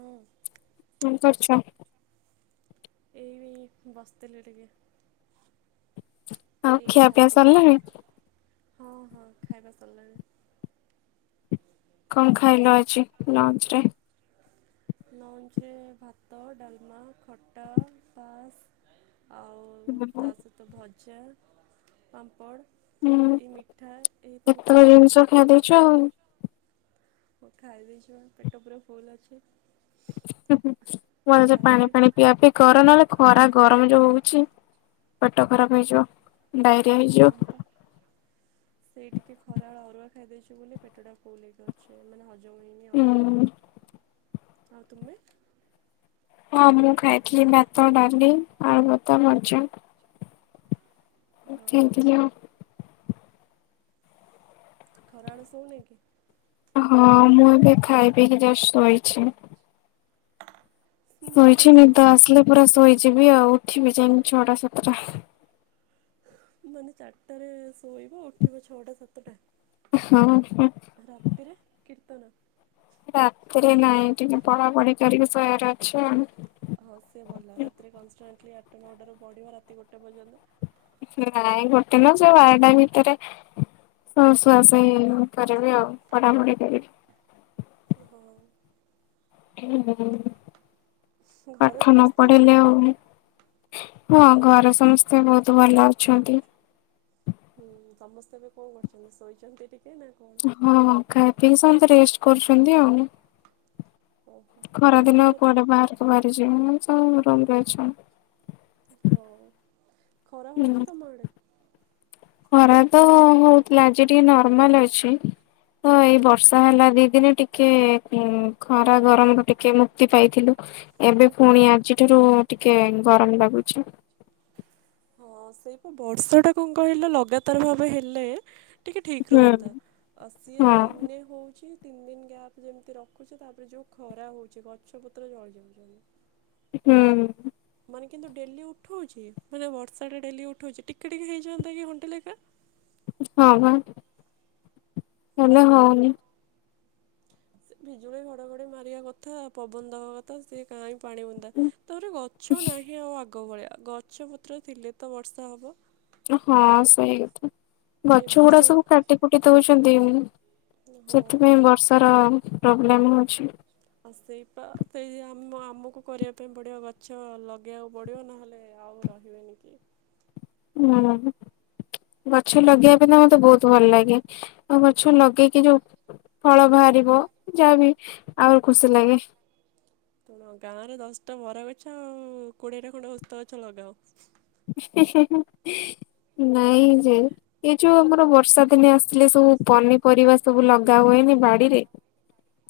ହଁ କଣ କରୁଛ। ଏଇ ବସ୍ତିଲି ଟିକେ। ଆଉ ଏଇ ଖିଆ ପିଆ ଛାତ ଉପରେ ସାରିଲାଣି। ହଁ ହଁ ଖାଇବା ସରିଲାଣି। [inaudible] କଣ ଖାଇଲ ଆଉ ଆଜି ଲଞ୍ଚ ରେ। ଲଞ୍ଚରେ ଭାତ ଡାଲମା ଖଟା ପାସ୍ ଆଉ ତା ସହିତ ଭଜା ପାମ୍ପଡ଼ ହୁଁ ଏଇ ମିଠା ଏଇ ସବୁ କେତେ ଖାଇଛି ଜିନିଷ ଖାଇ ଦେଇେଇଛୁ ଆଉ ଖାଇଛୁ ପେଟ ପୁରା ଫୁଲ ଅଛି ପାଣି ରାତିରେ ଫାଣି ପିଇବା ପିଇ କର ନହେଲେ ଖରା ଗରମ ଯୋଉ ହଉଛି। ପେଟ ଖରାପ ହେଇଯିବ। ଡାଇରିଆ ହଁ ହେଇଯିବ। ସେଇ ଟିକେ ଖରାବେଳ ଅରୁଆ ଖାଇଦେଇଛୁ ବୋଲି ପେଟ ଟା ଫୁଲକି ଅଛି ମାନେ ହଜମ ହେ ହୁଁ। ଆଉ ତୁମେ ହଁ ମୁଁ ଖାଇଥିଲି ଭାତ ଡାଲି ଆଳୁଭତା ଭଜା। ହଁ [unintelligible] ଖରାବେଳେ ଶୋଉନ କି। ହଁ ମୁଁ ଏବେ ଖାଇ ପିି ଜଷ୍ଟ ଶୋଇଛି ଶୋଇଛି ନିଦରେ ଶୋଇନା। ନିଦ ଆସିଲେ ପୁରା ଶୋଇ ଯିବି ଆଉ ଉଠିବି ଯାଇକି ଛଅଟା ସାତଟା ମାନେ ଚାରିଟାରେ ଶୋଇବ ଉଠିବ ଛଅଟା ସାତଟା ହଁ ରାତିରେ କି ରାତିରେ ନାଇଁ ଟିକେ ପଢ଼ାପଢ଼ି କରିକି ଶୋୟାରେ ଅଛି ଆଉ। ହଁ ସେ ଭଲ ରାତିରେ କନଷ୍ଟାଣ୍ଟଲି ନଅଟାରୁ ପଢିବ ରାତି ଗୋଟେ ପର୍ଯ୍ୟନ୍ତ। ନାଇଁ ଗୋଟେ ନୁଅ ସେ ବାରଟା ଭିତରେ ଅ ଶୁଆଶୁଇ କରିବି ଆଉ ପଢାପୁଢି କରିକି। ହଁ [unintelligible] ଘରେ ପାଠ ନ ସମସ୍ତେ ପଢ଼ିଲେ ଆଉ ହଁ ଘରେ ସମସ୍ତେ ବୋହୁତ ଭଲ ଅଛନ୍ତି। ହୁଁ ସମସ୍ତେ ଏବେ କଣ କରୁଚନ୍ତି ଶୋଇଚନ୍ତି ଟି ହଁ ଖାଇ ପିଇ ସମତେ ରେଷ୍ଟ କରୁଚନ୍ତି ଆଉ। ଓହୋ ତମେ ଖରାଦିନ ଆଉ ତମର କୁଆଡ଼େ ବାହାରକୁ ବାହାରିଯିବେନେଇ। ହଁ ରୁମରେ ଅଛନ୍ତି। ହଉ। ଖରା ହୁଁ ହଉଛି ତମ ଆଡ଼େ? ଖରା ତ ହୋ ହୋଉଥୁଲା ଆଜି ଟିକେ ନର୍ମାଲ ଅଛି। ତ ଏଇ ବର୍ଷା ହେଲା ଦି ଦିନି ଟିକେ ଉଁ ଖରା ଗରମରୁ ଟିକେ ମୁକ୍ତି ପାଇଥିଲୁ। ଏବେ ଫୁଣି ଆଜିଠାରୁ ଟିକେ ଗରମ ଲାଗୁଛି। ହଁ ସେଇ ପା ବର୍ଷଟା କଣ କହିଲ ଲଗାତାର ଭାବେ ହେଲେ ଟିକେ ଠିକ୍ ହୁଁ ରୁହନ୍ତା ଆଉ ସିଏ ହଁ। ଦେନେ ହୋଉଚି ତିନି ଦିନି ଗ୍ୟାପ ଯେମତି ରଖୁଚି ତାପରେ ଯୋଉ ଖରା ହୋଉଚି ଗଛ ପତ୍ର ଜଳି ଯାଉଚନ୍ତି। ହୁଁ। ମାନେ କିନ୍ତୁ ଡେଲି ଉଠଉଚି ମାନେ ବର୍ଷାଟା ଡେଲି ଉଠଉଚି ଟିକେ ଟିକେ ହେଇଯାନ୍ତା କି ଘଣ୍ଟେ ଲେଖା। [unintelligible] ସେ ହେଲେ ହଉନି। ସେ ବିଜୁଳି ଘଡ଼ଘଡ଼ି ମାରିବା କଥା ପବନ ଦବା କଥା ସେ କାଇଁ ପାଣି ବୁନ୍ଦା, ତାପରେ ଗଛ ନାହିଁ ଆଉ ଆ ଆଗ ଭଳିଆ ଗଛ ପତ୍ର ଥିଲେ ତ ବର୍ଷା ହବ। ହଁ ସେଇ କଥା। ଏ ଗଛଗୁଡା ବର୍ଷ ସବୁ କାଟି କୁଟି ଦୋଉଚନ୍ତି, ହଁ ସେଥିପାଇଁ ବର୍ଷାର ପ୍ର। [unintelligible] ଆଉ ସେଇ ପା ସେଇ ଆମ ଆମୁକୁ କରିବା ପାଇଁ ପଡ଼ିବ ଗଛ ଲଗେଇବାକୁ ପଡ଼ିବ, ନହେଲେ ଆଉ ରହିବେନି କେଇ। ହୁଁ ଗଛ ଲଗେଇବା ପାଇଁ ନା ମତେ ବୋହୁତ ଭଲ ଲାଗେ। ଆଉ ଗଛ ଲଗେଇକି ଯୋଉ ଫଳ ବାହାରିବ, ଯାହା ବି ଆହୁରି ଖୁସି ଲାଗେ। ଶୁଣ ଗାଁରେ ଦଶଟା ବର ଗଛ କୋଡିଏଟା ଖଣ୍ଡେ ଓସ୍ତ ଗଛ ଲଗାଅ। ନାଇଁ ଯେ ଏ ଯୋଉ ଆମର ବର୍ଷା ଦିନେ ଆସିଲେ ସବୁ ପନିପରିବା ସବୁ ଲଗା ହୁଏନି ବାଡିରେ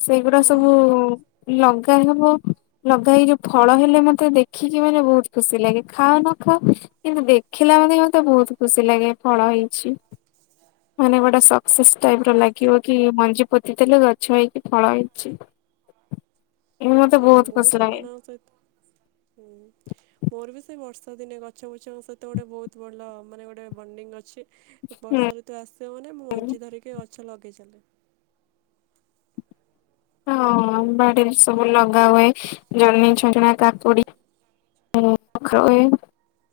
ସେଇଗୁଡା ହଁ ସବୁ ହଁ ଲଗ୍ ତାହେଲେ ମୁଁ ଲଗାଏ ଏ ଯୋଉ ଫଳ ହେଲେ ମତେ ଦେଖିକି ମାନେ ବୋହୁତ ଖୁସି ଲାଗେ ଖାଅନ ନଖାଅ କିନ୍ତୁ ଦେଖିଲା ମାନେ ମତେ ବୋହୁତ ଖୁସି ଲାଗେ। ଫଳ ହେଇଛି ମାନେ ଗୋଟେ ସକ୍ସେସ୍ ଟାଇପର ଲାଗିବ କି ମଞ୍ଜି ପୋତି ଥିଲୁ ଗଛ ହେଇକି ଫଳ ହେଇଛି। ଏ ମତେ ଦେଇ ବହୁତ ମୁଁ ଖୁସି ଲାଗେ ସେମାନଙ୍କ ସହିତ ହୁଁ ମୋର ବି ସେଇ ବର୍ଷ ବର୍ଷା ଦିନେ ଗଛ ବୃଛଙ୍କ ସହିତ ଗୋଟେ ବୋହୁତ ଭଲ ମାନେ ଗୋଟେ ବଣ୍ଡିଙ୍ଗ ଅଛି। ହୁଁ। ବର୍ଷା ଋତୁ ଆସିବ ମାନେ ମୁଁ ମଞ୍ଜି ଧରିକି ଗଛ ଲଗେଇ ଚାଲେ। ହଁ ବାଡିରେ ସବୁ ଲଗା ହୁଏ, ଜହ୍ନି ଛଞ୍ଚଣା କାକୁଡି ଲଗା ହୁଏ।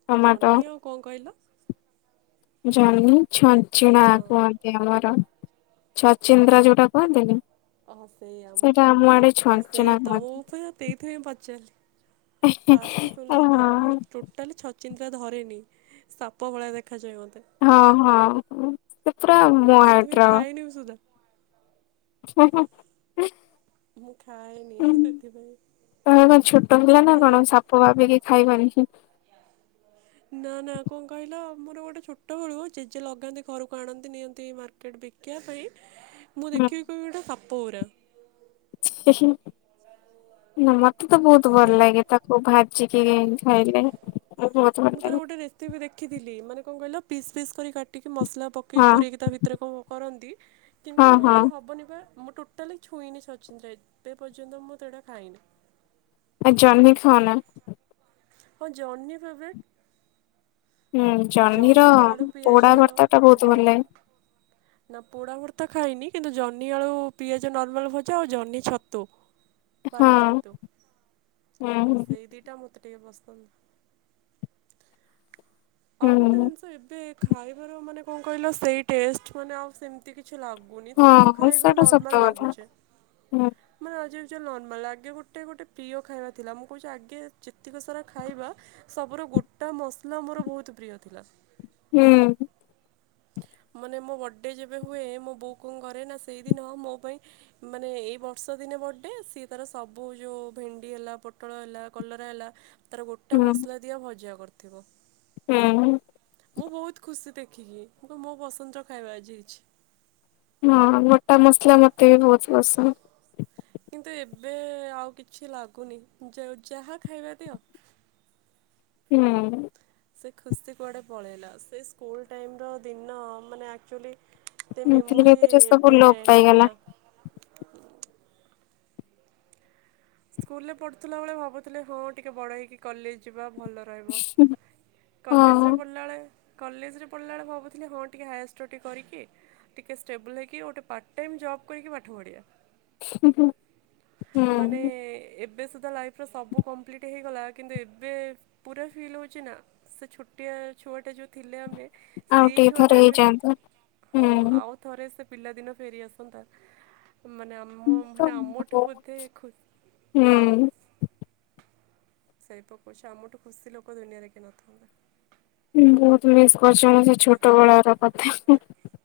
ଟମାଟୋ ଜହ୍ନି ଆଉ କଣ କହିଲ? ଜହ୍ନି ଛଞ୍ଚଣା ହଁ କୁହନ୍ତି ଆମର ଛଚିନ୍ଦ୍ରା ଯୋଉଟା କୁହନ୍ତିନି ଓହୋ ସେଇଆ ସେଇଟା ଆମ ଆଡେ ଅ ଛଞ୍ଚିଣା ସେଇ ତ ମୁଁ କୁହନ୍ତି। ପା ସେଇଥିପାଇଁ ପଚାରିଲି ଫାଷ୍ଟ ହଁ ଶୁଣିଲି ତ ମୁଁ ଟୋଟାଲି ଛଛିନ୍ଦ୍ରା ଧରେନି ସାପ ଭଳିଆ ଦେଖ ହଁ ହଁ ସେ ପୁରା। ମୁଁ ସେଥିପାଇଁ ଖାଏନି ସୁଧା [unintelligible] [unintelligible] ମୁଁ ଖାଏନି ସେଥିପାଇଁ ତମେ କଣ ଛୋଟ ପିଲା ନା ତାର କଣ ଏବେ ସାପ ଭାବିକି ଖାଇବନି। ନା ନା କଣ କହିଲ ମୋର ଗୋଟେ ଛୋଟ ବେଳୁ ଜେଜେ ଲଗାନ୍ତି ଘରକୁ ଆଣନ୍ତି ନିଅନ୍ତି ମାର୍କେଟ ବିକିବା ପାଇଁ ମୁଁ ଦେଖିବି କହିବି ଗୋଟେ ସାପ। [unintelligible] [unintelligible] ମତେ ତ ବହୁତ ଭଲ ସିଏ ଲାଗେ ତାକୁ ଭା ଚିକେନ ଖାଇଲେ ବହୁତ ଭଲ ମୁଁ ତାର ଲାଗେ ଗୋଟେ ରେସିପି ଦେଖିଥିଲି ମାନେ କଣ କହିଲ ପିସ୍ ପିସ୍ କରି ଟିକେ ମସଲା ପକେଇ ହଁ ପୁରେଇକି ତା ଭିତରେ କଣ କରନ୍ତି ହଁ କିନ୍ତୁ ମୋ ହଁ ଦ୍ୱାରା ହେବନି ବା। ଟୋଟାଲି ଛୁଇଁନି ସଚିନ୍ଦ୍ର ଏବେ ପର୍ଯ୍ୟନ୍ତ ମୁଁ ସେଟା ଖାଇନି ଆ ଜହ୍ନି ଖାାଉନା ହଁ ଜହ୍ନି ଭବେ ହୁଁ ଜହ୍ନିର ଜହ୍ନି ଆଡୁ ପୋଡା ପିଆଜ ଭର୍ତ୍ତା ଟା ବହୁତ ଭ ଭଲ ଲାଗେ ନା ପୋଡା ଭରତା ଖାଇନି କିନ୍ତୁ ଜହ୍ନି ଆଳୁ ପିଆଜ ନର୍ମାଲ ଭୋଜା ଆଉ ଜହ୍ନି ଛତୁ ବାଲି ହଁ ଛତୁ ହୁଁ ଆଉ ହୁଁ। ସେଇ ଦିଟା ମତେ ଟିକେ ପସ ହ ଆଉ ଗୋଟେ ହୁଁ ଜିନିଷ ଏବେ ଖାଇବାର ମାନେ କଣ କହିଲ ସେଇ ଟେଷ୍ଟ ମାନେ ଆଉ ସେମିତି କିଛି କିଛି ଲାଗୁନି ସବୁ ହଁ ଖାଇବା ସେଟା ସତ ନର୍ମାଲ କଥା ଲାଗୁଛେ ହୁଁ ମାନେ ଆ ଯୋଉ ନର୍ମାଲ ଆଗେ ଗୋଟେ ଗୋଟେ ପ୍ରିୟ ଖାଇବା ଥିଲା ମୁଁ କହୁଛି ଆଗେ ଯେତିକି ସାରା ଖାଇବା ସବୁର ଗୋଟା ମସଲା ମୋର ବହୁତ ତ ପ୍ରିୟ ଥିଲା ହୁଁ ମାନେ ମୋ ବର୍ଥଡେ ଯେବେ ହୁଏ ମୋ ବୋଉ କ ଘରେ ନା ସେଇଦିନ ମୋ ପାଇଁ ମାନେ ଏଇ ବର୍ଷ ଦିନେ ବର୍ଥଡେ ସିଏ ତାର ସବୁ ଯୋଉ ଭେଣ୍ଡି ହେଲା ପୋଟଳ ହେଲା କଲରା ହେଲା ତାର ଗୋଟେ ହୁଁ। ମସଲା ଦିଆ ଭଜା କରିଥା ଥିବ। ହୁଁ ମୁଁ ବହୁତ ଖୁସି ଦେ କିଏ? ଆ ମୋ ପସନ୍ଦର ଖାଇବା ଆଜି ହେଇଚି। ହଁ ଗୋଟା ମସଲା ମତେ ବହୁତ୍ ପସନ୍ଦ। କିନ୍ତୁ ଏବେ ଆଉ କିଛି ଲାଗୁନି ଯା ଯାହା ଖାଇବା ଦିଅ। ହୁଁ। ସେ ଖୁସି କୁଆଡ଼େ ପଳେଇଲା ସେ ସ୍କୁଲ ଟାଇମ ର ଦିନ ମାନେ ଆକ୍ଚୁଆଲି। ତ ଧୀରେ ମେମୋରି ଧୀରେ ସବୁ ଏବେ ଲୋପ ପାଇଗଲା। ହେଇଗଲା। ସ୍କୁଲ ରେ ପଢୁଥିଲା ବେଳେ ଭାବୁଥିଲେ ହଁ ଟିକେ ବଡ ହେଇକି କଲେଜ ଯିବା। ଭଲ ରହିବ କଲେଜରେ ହଁ ପଢ଼ିଲାବେଳେ। କଲେଜରେ ପଢିଲା ବେଳଳେ ଭାବୁଥିଲି ହଁ ଟିକେ ହାୟାର୍ ଷ୍ଟଡ଼ି କରିକି ଟିକେ ଷ୍ଟେବୁଲ୍ ହେଇକି ଗୋଟେ ପାର୍ଟ ଟାଇମ୍ ଜବ୍ କରିକି ପାଠ ପଢ଼ିବା। ମାନେ ହୁଁ। ଏବେ ସୁଦ୍ଧା ଲାଇଫ୍ର ସବୁ କମ୍ପ୍ଲିଟ୍ ହେଇଗଲା କିନ୍ତୁ ଏବେ ପୁରା ଫିଲ୍ ହେଉଛି ନା ସେ ଛୋଟିଆ ଛୁଆଟା ଯେଉଁ ଥିଲେ ଆମେ। ଆଉ ସେଇ ଟିକେ ଥର ଛୁଆଟା ଏବେ ଯେ ହେଇଯାଆନ୍ତା ହଁ ହୁଁ। ଆଉ ଥରେ ସେ ପିଲାଦିନ ଫେରିଆସନ୍ତା ମାନେ ଆମ ମାନେ ଆମଠୁ ବୋଧେ ଖୁ ହୁଁ। ସେଇପକୁଛି ଆ ମୁଠୁ ଖୁସି ଲୋକ ଦୁନିଆରେ କି ନଥା। [inaudible] ଉଁ ବହୁତ ମିସ୍ କରିଛ ସେ ଛୋଟ ବେଳ ର କଥା।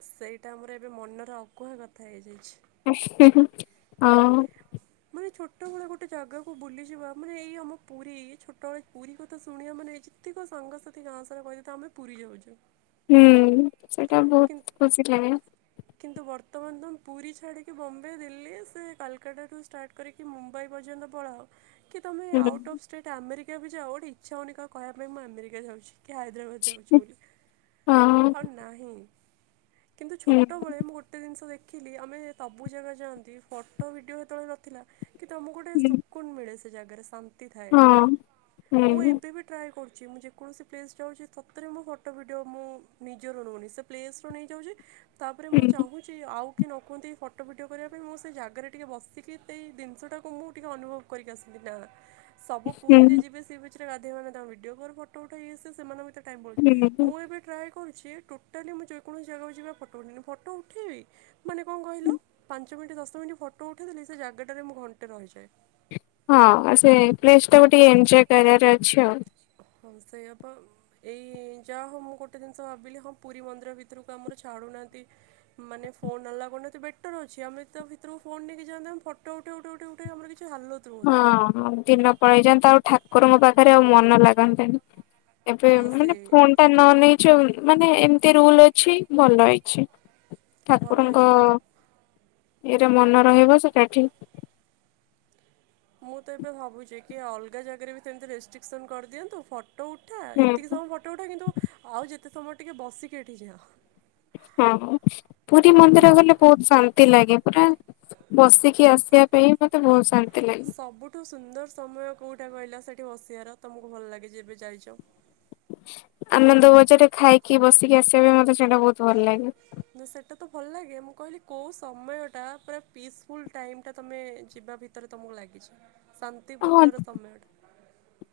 ସେଇଟା ଆମର ଏବେ ମନର ଅକୁହା କଥା ହେଇଯାଇଛି। [inaudible] ହଁ। ମାନେ ଛୋଟବେଳେ ଗୋଟେ ଜାଗାକୁ ବୁଲିଯିବା ମାନେ ଏଇ ଆମ ପୁରୀ ଛୋଟବେଳେ ପୁରୀ କଥା ଶୁଣିବା ମାନେ ଯେତିକ ସାଙ୍ଗସାଥି ସା କହିଦ ଆମେ ପୁରୀ ଯାଉଛୁ। ହୁଁ। ସେଇଟା କିନ୍ ବହୁତ ଖୁସି ଲାଗେ। କିନ୍ତୁ ବର୍ତ୍ତମାନ ତମେ ପୁରୀ ଛାଡ଼ିକି ବମ୍ବେ ଦିଲ୍ଲୀ ସେ କାଲକାତାଠୁ ଷ୍ଟାର୍ଟ କରିକି ମୁମ୍ବାଇ ପର୍ଯ୍ୟନ୍ତ ପଳାଅ। ତମେ ହୁଁ। Out of state America କୁୁ ଯାଅ ଆ ଗଟେ ଇଛା ହେଉନି କହିବା ପାଇଁଁ ଆମେରିକା ଯାଉଛି। କି ହଦରାବାଦ ଯାଉଚ ବୋଲି ହଁ [inaudible] ଆଉ ନାହିଁ। କିନ୍ତୁଛୋଟ। ହୁଁ ଟବେଳେ ମୁ ଗୋଟେ ଜିନିଷ ଦେ। ଦେଖିଲି ଆମେ ସବୁ ଜାଗା ଯାଆନ୍ତି, ଫଟୋ ଭିଡ଼ିଓ ଯେତେବେଳେ ନଥିଲା। କି ତମକୁ ଗୋଟେ ହୁଁ ସୁକୁୁନ ମିଳେସି। ଜାଗାରେ ସ। ତି ଥାଏ ହଁ ମୁଁ ହୁଁ। ଏବେ ବି ଟ୍ରାଏ କରୁ ମୁଁ ଯେକୌଣସି ପ୍ଲେସ୍ ଯାଉଛି ତତରେ ମୋ ଫଟୋ ଭିଡିଓ ମୁଁ ନିଜର ନୁହନି ସେ ପ୍ଲେସ ରୁ ନେଇଯାଉଛି। ତାପରେ ମୁଁ ଚାହୁଁଛି ଆଉ କି ନ କୁହନ୍ତି ଫଟୋ ଫିଡ଼ିଓ କରିବା ପାଇଁ ମୁଁ ସେ ଜାଗାରେ ଟିକେ ବସିକି ସେଇ ଜିନିଷଟାକୁ ମୁଁ ଟିକେ ଅନୁଭବ କରିକି ଆସନ୍ତି ନାଁ। ସବୁ ହୁଁ ପୁରୀରେ ଯିବେ ସେ ଗାଧୋଇ ମମାନେ ତାଙ୍କ ଭିଡିଓ କ ଫଟୋ ଉଠାଇ ଆସେ ସେମାନେ ଟାଇମ୍ ପଳାଉଛି ହୁଁ ହୁଁ। ମୁଁ ଏବେ ଟ୍ରଏ କ କଣଛି ଟୋଟାଲି ମୁଁ ଯେକଣସି ଜାଗାକୁ ଯିବା ଫୋ ଉଠେଇି ଫଟୋ ଉଠେଇବି ମାନେ କଣ କହିଲ ପାଞ୍ଚ ମିନିଟ୍ ଦଶ ମିନିଟ୍ ଫଟୋ ଉଠାଇଦେଲି ସେ ଜାଗାଟାରେ ମୁଁ ଘଣ୍ଟେ ରହିଯାଏ। ହଁ ସେ ପ୍ଲେସ୍ ଟା ଟିକେ ଏନ୍ଜୟ କରିବାର ଅଛି ଆଉ। ହଁ ସେଇଆପ ଏଇ ଯାହା ହଉ ମୁଁ ଗୋଟେ ଜିନିଷ ଭାବିଲି ହଁ ପୁରୀ ମନ୍ଦିର ଭିତରକୁ ଆମର ଛାୁଡୁନାହାନ୍ତି ମାନେ ଫୋନ ନ ଲାଗୁନାହାନ୍ତି ବେଟର ଅଛି ଆମେ ତ ଭିତରକୁ ଫୋନ ନେଇକି ଯାଆ ଆମେ ଫଟୋ ଉଠେଇ ଉଠ ଉଠେଇ ଉଠେଇ ଆମର କିଛି ହାଲତ ରୁହନ୍ତାନି। ହଁ ଦିନ ପଳେଇ ଯେନ୍ତା ଆଉ ଠା ର ମୋ ପାଖରେ ଆଉ ମନ ଲାଗନ୍ତନି। ଏବେ ହଁ ମାନେ ସେଇ ଫୋନଟା ନ ନେଇଛ ମାନେ ଏମିତି ରୁଲ ଅଛି ଅଛି ଭଲ ଅଇଛି। ଭଲ ଠାକୁରଙ୍କ ହେଇଛି [inaudible] ମୁଁ ଏଟ ମନ ରହିବ ସେଟାଠିକ। [inaudible] ମୁଁ ତ ଏବେ ଭାବୁଛି କି ଅଲଗା ଜାଗାରେ ବି ସେମିତି ରେଷ୍ଟ୍ରିକସନ କରିଦିଅନ୍ତୁ ଫ ଫଟୋ ଉଠା ହୁଁ ଏତିକି ସବୁ ଫଟୋ ଉଠା କିନ୍ତୁ ଆଉ ଯେ ତ ତମର ଟିକେ ବସିକି ଏଠି ଯାଅ ହଁ ପୁରୀ ନା ମନ୍ଦିର ଗଲେ ବହୁତ ଶାନ୍ତି ଲାଗେ। ପୁରା ବସିକି ଆସିବା ପାଇଁ ମତେ ବହୁତ ସା ସବୁଠୁ ସୁନ୍ଦର ସମୟ କୋଉଟା କହିଲା ସେଠ ଠି ବସିଆବାର ତମକୁ ଭଲ ଲାଗେ ଯେ ଏବେ ଯାଇଛ। ଆନନ୍ଦ ବଜାର ଖାଇକି ବସିକି ଆସିବା ପାଇଁ ମତେ ସେଇଟା ବହୁତ ଭଲ ଲାଗେ। ନା ସେଟା ତ ଭଲ ଲାଗେ ମୁଁ କହିଲି କୋଉ ସମୟ ଟା ପ ପିସଫୁଲ ଟାଇମ ଟା ତମେ ଯିବା ଭିତରେ ତମକୁ ଲାଗିଛି। ହଁ ଶାନ୍ତିପୂର୍ଣ୍ଣର ସମୟଟା।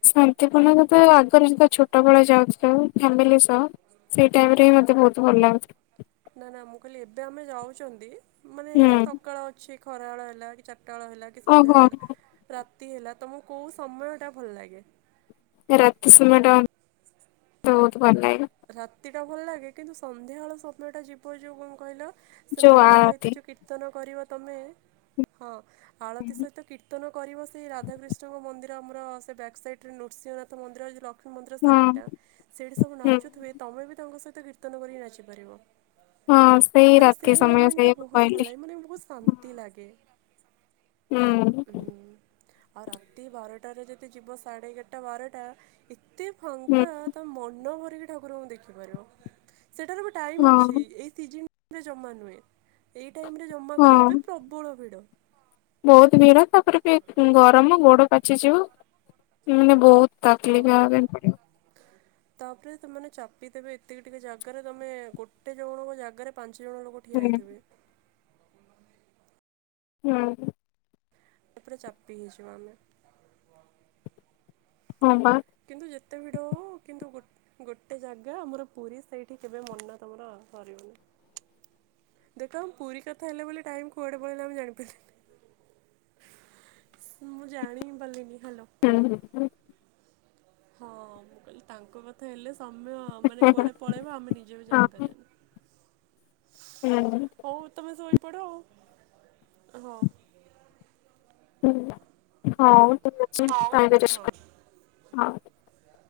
ଶାନ୍ତିପୂର୍ଣ୍ଣ। ତ ଆଗରୁ ଯେତ ଛୋଟବେଳେ ଯାଉଥିଲୁ ଫ୍ୟାମିଲି ସହ ସେଇ ଟାଇମ ରେ ହିଁ ମୋତେ ବହୁତ ଭଲ ଲାଗୁଥିଲା। ନା ନା ମୁଁ କହିଲି ଏବେ ଆମେ ଯାଉଛନ୍ତି ମାନେ ହୁଁ ସକାଳ ଅଛି ଖରା ବେଳ ହେଲା କି ସକାଳ ହେଲା କି ସନ୍ଧ୍ୟାଳ ଓହୋ। ହେଲା ରାତି ହେଲା ତମକୁ କୋଉ ସମୟ ଟା ଭଲ ଲାଗେ। ରାତି ସମୟ ଟ ହଉ। ରାତ୍ରି ଟା ଭଲ ଲାଗେ କିନ୍ତୁ ସନ୍ଧ୍ୟାବେଳଳେ ସମୟଟା ଯିବ ଯୋଗୁଁ ମୁଁ କହିଲ ଯୋଉ ଆ ସେମାନଙ୍କ ରାତି। ସହିତ ଯୋଉ କୀର୍ତ୍ତନ କରିବ ତମେ ଆଳତି ସହିତ କୀର୍ତ୍ତନ କରିବ ସେଇ ରାଧାକୃଷ୍ଣଙ୍କ ମନ୍ଦି ଆମର ସେ ବ୍ୟାକ୍ ସାଇଡ ରେ ନୃସିଂହନାଥ ମନ୍ଦିର ଲ ମନ୍ଦିର ହଁ ସାଇଟ ସେଇଠି ସବୁ ନା ହୁଁ ଚୁ ଥିବେ ତମେ ବି ତାଙ୍କ ସହିତ କୀର୍ତ୍ତନ କରିକି ନାଚିପାରିବ। ହଁ ମାନେ ରାତି ସେଇ ସମୟ ମୋମେଣ୍ଟ ଟା ସେଇଆକୁ ବହୁତ କହିଲି। ଭଲ ଲାଗେ ମାନେ ବହୁତ ଶାନ୍ତି ଲାଗେ। ହୁଁ। ଆଉ ରାତି ବାରଟାରେ ଯଦି ଯିବ ସାଢ଼େ ଏଗାରଟା ବାରଟା ଏ ତେ ହୁଁ ଫାଙ୍କା ତମେ ମନ ଭ ଠାକୁରଙ୍କୁ ଦେଖିପାରିବ। ସେଟାର ବି ଟାଇମ ଅଛି ହଁ ଏଇ ସିଜ ରେ ଜମା ନୁହେଁ ଏଇ ଏଇ ଟାଇମ୍ ରେ ଜମା ଗଲେ ଏବେ ହଁ ପ୍ରବଳ ଭିଡ। ବହୁତ ଭିଡ ତାପରେ ଗରମ ଗୋଡ ପାଚିଯିବ ମାନେ ବହୁତ ହଁ। ତକଲିଫ ହବା ପାଇଁ ପଡ଼ିବ। ତାପରେ ତମେମାନେ ଚାପିଦେବେ ଏତିକି ଟିକେ ଜାଗାରେ ତମେ ଗୋଟେ ଜଣଙ୍କ ଜାଗାରେ ପାଞ୍ଚ ଦି ଜଣ ଲୋକ ଠିଆ ହୁଁ ହେଇଥିବେ। ହୁଁ। ତାପରେ ଚାପି ହେଇଯିବୁ ଆମେ [inaudible] ହଁ ବା। କିନ୍ତୁ ଯେତେ ଭିଡ ହଉ କିନ୍ତୁ ଗୋଟେ ଜାଗା ଆମର ପୁରୀ ସେଇଠି କେବେ ମନ ତମର ସରିବନି ଦେଖ ଆମେ ପୁରୀ କଥା ହେଲେ ବୋଲି ଟାଇମ୍ କୁଆଡେ ପଳେଇଲା ଆମେ ଜାଣି ପାରିଲେନି। ମୁଁ ଜାଣି ହିଁ ପାରିଲିନି। ହ୍ୟାଲୋ। ହୁଁ ହୁଁ ହୁଁ। ହଁ ମୁଁ କହିଲି ତାଙ୍କ କଥା ହେଲେ ସମୟ ମାନେ କୁଆଡେ ପଳେଇବ ଆମେ ନିଜେ ବି ହଁ ହୁଁ। ଜାଣିପାରିବାନି। [inaudible] ହଉ ତମେ ସୋଇ ପଡ ଆଉ। ହଁ। [inaudible] ହୁଁ [inaudible] ହଉ। ହଁ। [unintelligible] ହଉ।